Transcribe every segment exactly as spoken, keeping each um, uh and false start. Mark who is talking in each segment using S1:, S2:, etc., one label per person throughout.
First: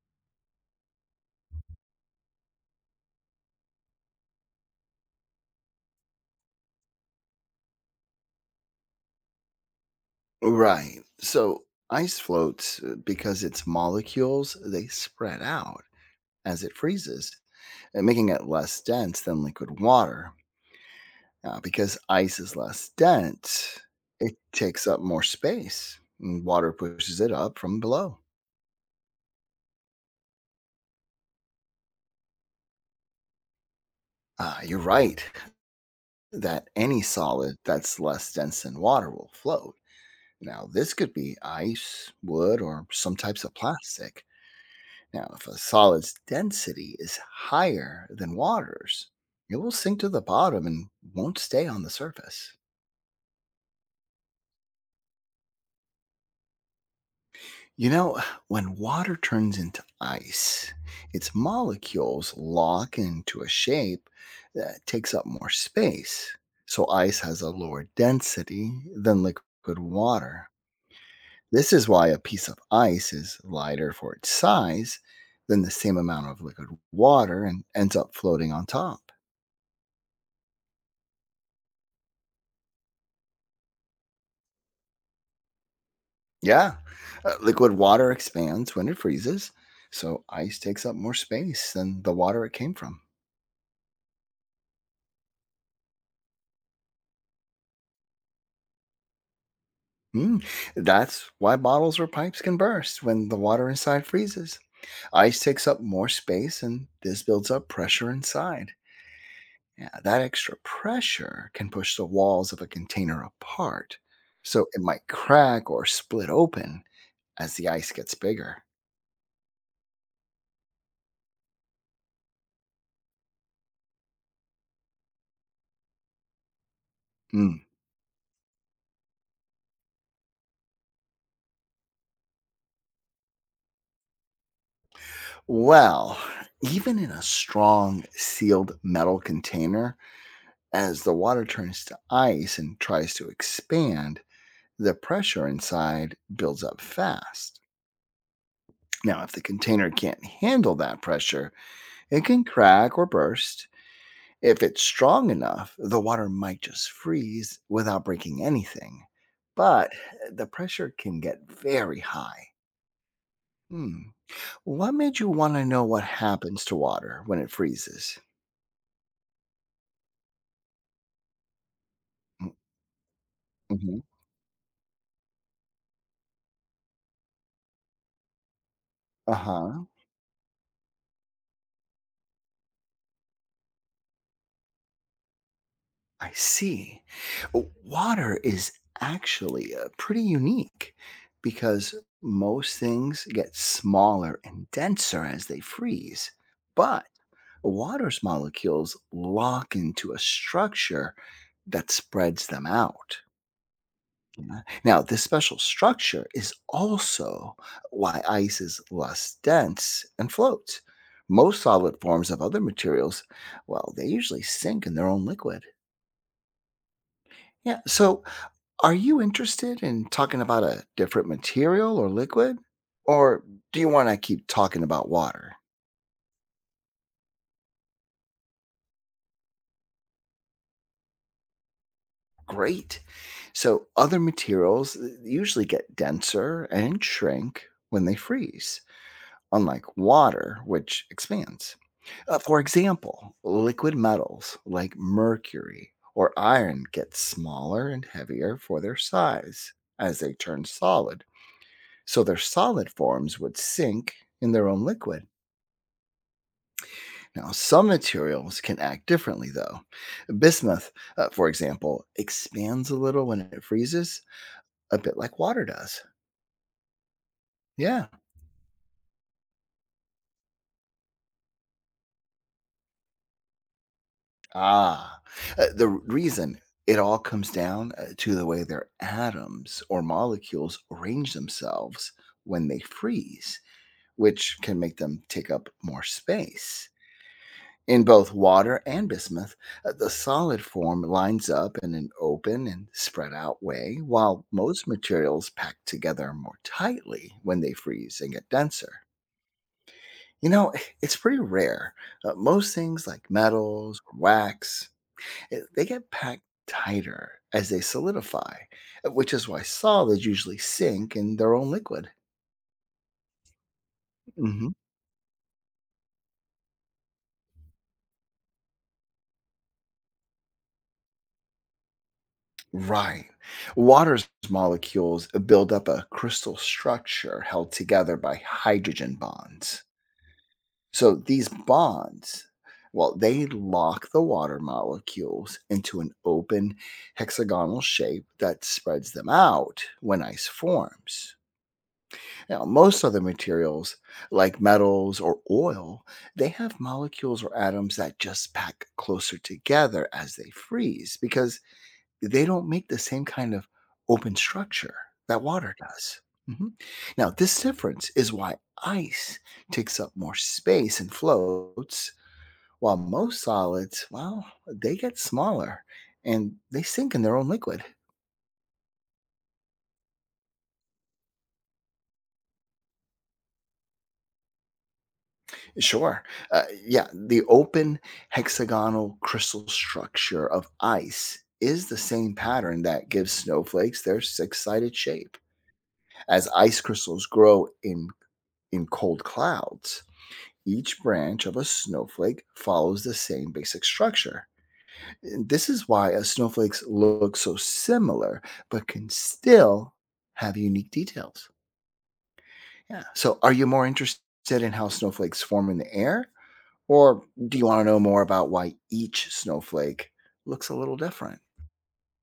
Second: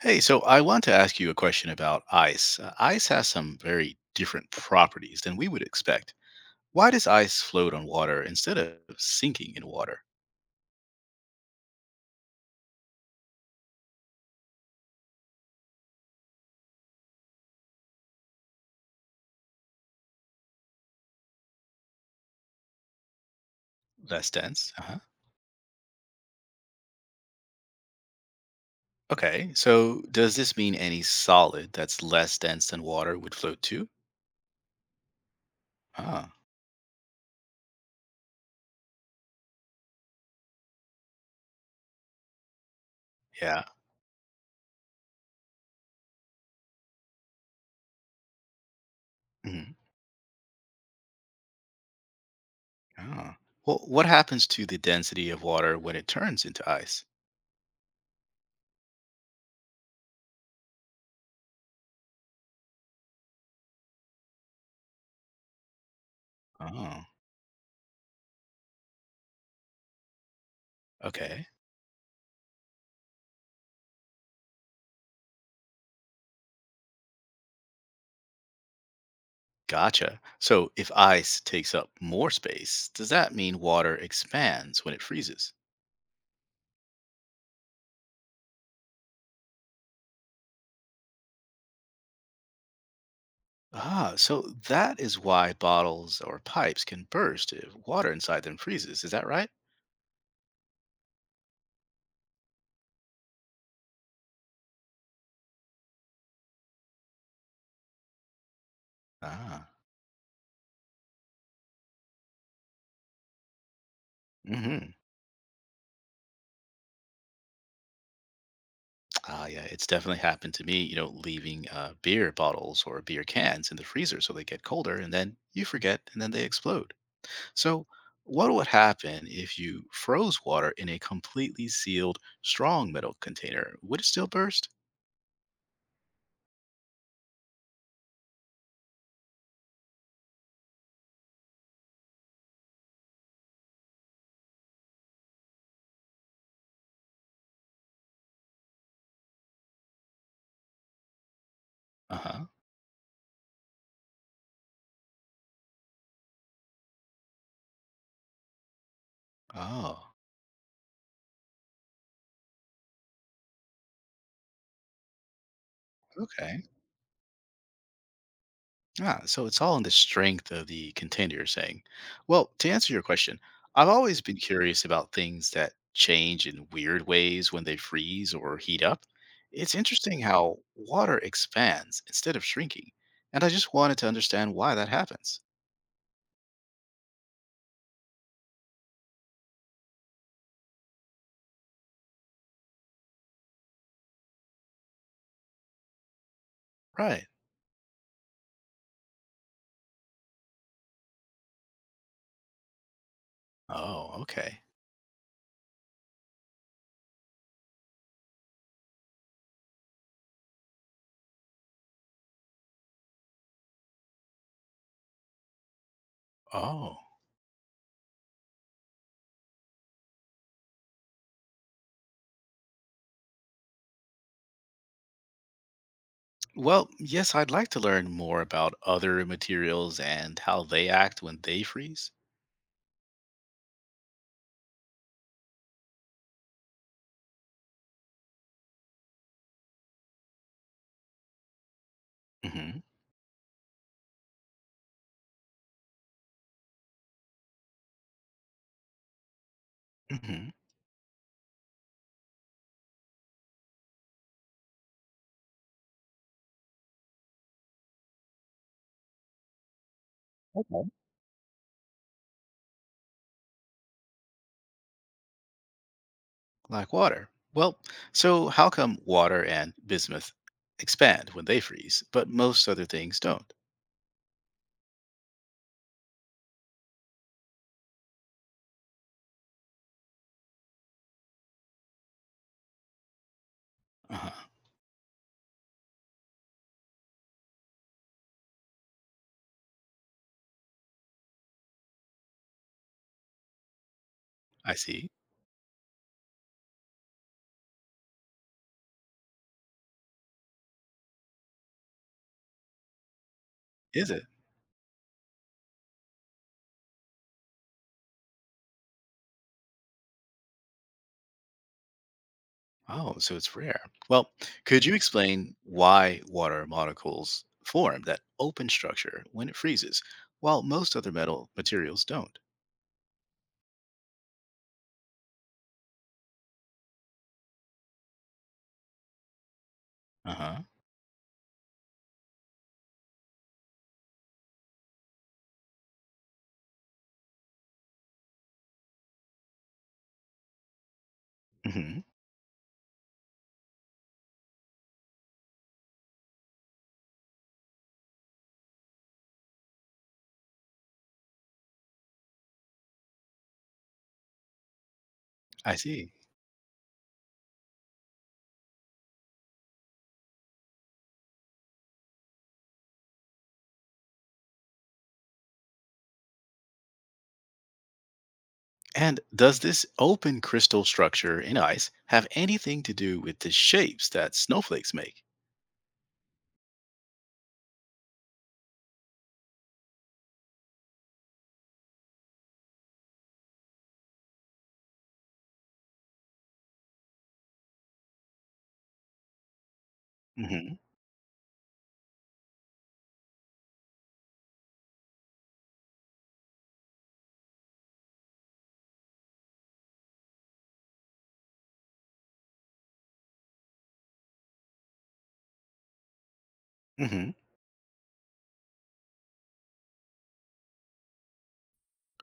S1: Hey, so I want to ask you a question about ice. Uh, ice has some very different properties than we would expect. Why does ice float on water instead of sinking in water?
S2: Right. So ice floats uh, because its molecules they spread out as it freezes, uh, making it less dense than liquid water. Now, because ice is less dense,
S1: Less
S2: it
S1: dense.
S2: takes
S1: Uh-huh.
S2: up more space, and water pushes it up from below.
S1: Okay, so does this mean any solid that's less dense than water would float too?
S2: Uh, you're right
S1: Ah,
S2: that any solid that's less dense than water will float. Now, this could be ice, wood, or some types of
S1: yeah.
S2: plastic. Now, if a solid's density is higher than water's, it will
S1: Mhm.
S2: sink to the bottom and won't stay on the surface.
S1: Ah. Well, what happens to the density of water when it turns into ice?
S2: You know, when water turns into ice, its molecules lock into a shape that takes up more space. So,
S1: Oh,
S2: ice has a lower density than liquid water.
S1: okay.
S2: This is why a piece of ice is lighter for its size than the same amount of liquid water and ends up floating on top.
S1: Gotcha. So if ice takes up more space, does that mean water expands when it freezes?
S2: Yeah. Uh, liquid water expands when it freezes, so ice takes up more space than the water it came from.
S1: Ah, so that is why bottles or pipes can burst if water inside them freezes. Is that right?
S2: Mm. That's why bottles or pipes can burst when the water inside freezes. Ice takes up more space, and this builds up pressure inside.
S1: Ah.
S2: Yeah, that extra pressure can push the walls of a container apart, so it
S1: Mm-hmm.
S2: might crack or split open as the ice gets bigger.
S1: Ah, yeah, it's definitely happened to me, you know, leaving uh, beer bottles or beer cans in the freezer so they get colder and then you forget and then they explode.
S2: Mm.
S1: So, what would happen if you froze water in a completely sealed strong metal container? Would it still burst?
S2: Well, even in a strong sealed metal container, as the water turns to ice and tries to expand, the pressure inside builds up fast. Now, if the container can't handle that pressure,
S1: Uh
S2: it can
S1: huh.
S2: crack or burst. If it's strong enough, the water might just freeze without breaking anything. But
S1: Oh,
S2: the pressure can get very high. Hmm. What made you want to know what
S1: okay.
S2: happens to water when it freezes?
S1: Ah, so it's all in the strength of the contender you're saying. Well, to answer your question, I've
S2: Mm-hmm.
S1: always been curious about things that change in weird ways when they freeze or heat up.
S2: Uh
S1: It's
S2: huh.
S1: interesting how water expands instead of shrinking, and I just wanted to understand why that happens.
S2: I see. Water is actually uh, pretty unique because most things get smaller and denser as they freeze. But
S1: Right.
S2: water's molecules lock into a structure that spreads them out.
S1: Oh,
S2: Yeah.
S1: okay.
S2: Now, this special structure is also why ice is less dense and floats. Most solid forms of other materials, well, they usually sink in their own liquid.
S1: Oh.
S2: Yeah. So, are you interested in talking about a different material or liquid? Or do you want to keep talking about water?
S1: Well, yes, I'd like to learn more about other materials and how they act when they freeze.
S2: Great. So, other materials uh, usually get denser and shrink when they freeze, unlike water, which expands. Uh, for
S1: Mhm.
S2: example, liquid metals like mercury or iron get smaller and heavier for their size as they
S1: Mhm.
S2: turn solid. So, their solid forms would sink in their own liquid. Now, some materials can act differently, though.
S1: Okay.
S2: Bismuth, uh, for example, expands a little when it freezes, a bit like water does.
S1: Like water. Well,
S2: Yeah.
S1: so how come water and bismuth expand when they freeze, but most other things don't?
S2: Ah, uh, the reason it all comes down uh, to the way their atoms or molecules arrange themselves when they freeze,
S1: Uh-huh.
S2: which can make them take up more space. In both water and bismuth, uh, the solid form lines up in an open and spread out way, while
S1: I
S2: most
S1: see.
S2: materials pack together more tightly when they freeze and get denser. You know, it's pretty rare. Uh, most things like metals,
S1: Is it?
S2: wax, eh, they get packed tighter as they solidify, uh, which is why solids usually sink in their own liquid.
S1: Oh, so it's rare. Well,
S2: Mhm.
S1: could you explain why water molecules form that open structure when it freezes, while most other metal materials don't?
S2: Right. Water's molecules build up a crystal structure held together by hydrogen bonds.
S1: Uh huh.
S2: So these bonds, well, they lock the water molecules into an open hexagonal shape that spreads them out when ice forms.
S1: Hmm.
S2: Now, most other materials, like metals or oil, they have molecules or atoms that just pack closer together as they freeze because they don't make the same kind of open structure that water
S1: I see.
S2: does. Mhm. Now, this difference is why ice takes up more space and floats, while most solids, well, they get smaller and they sink in their own liquid.
S1: And does this open crystal structure in ice have anything to do with the shapes that snowflakes make?
S2: Sure. Uh, yeah, the open hexagonal crystal structure of ice is the same pattern that gives snowflakes their six sided shape. As ice crystals grow in, in cold clouds,
S1: Hmm.
S2: each branch of a snowflake follows the same basic structure. This is why uh, snowflakes look so similar, but can still have unique details. Yeah. So, are you more interested in how snowflakes form in the air, or
S1: Hmm.
S2: do you want to know more about why each snowflake looks a little different?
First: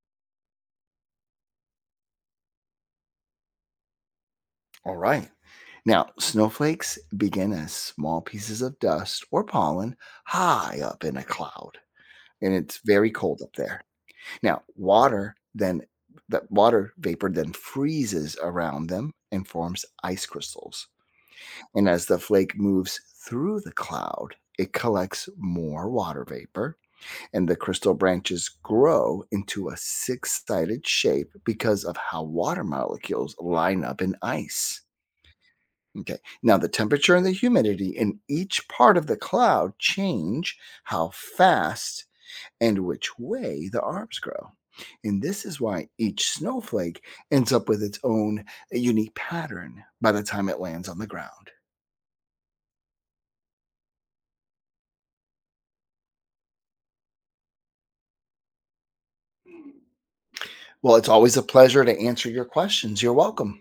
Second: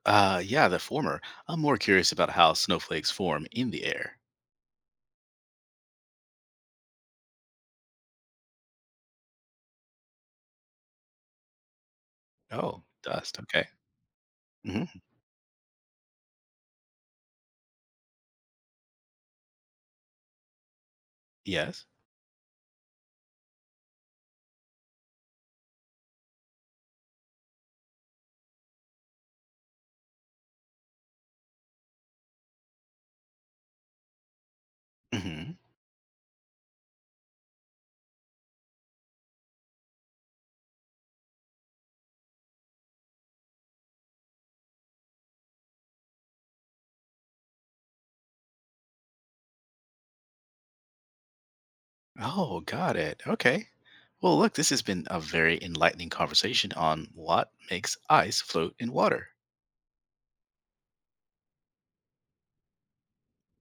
S1: Uh, yeah, the former. I'm more curious about how snowflakes form in the air.
S2: All right. Now, snowflakes begin as small pieces of dust or pollen high up in a cloud, and it's
S1: Oh,
S2: very
S1: dust.
S2: cold up
S1: Okay.
S2: there. Now,
S1: Hmm.
S2: water then that water vapor then freezes around them and forms ice crystals.
S1: Yes.
S2: And as the flake moves through the cloud, it collects more water vapor, and the crystal branches grow into a six sided shape because of how water molecules line up in ice.
S1: Hmm.
S2: Okay. Now, the temperature and the humidity in each part of the cloud change how fast and which way the arms grow. And this is why each snowflake ends up with its own uh, unique pattern by the time it lands on the ground.
S1: Oh, got it. Okay. Well, look, this has been a very enlightening conversation on what makes ice float in water.
S2: Well, it's always a pleasure to answer your questions. You're welcome.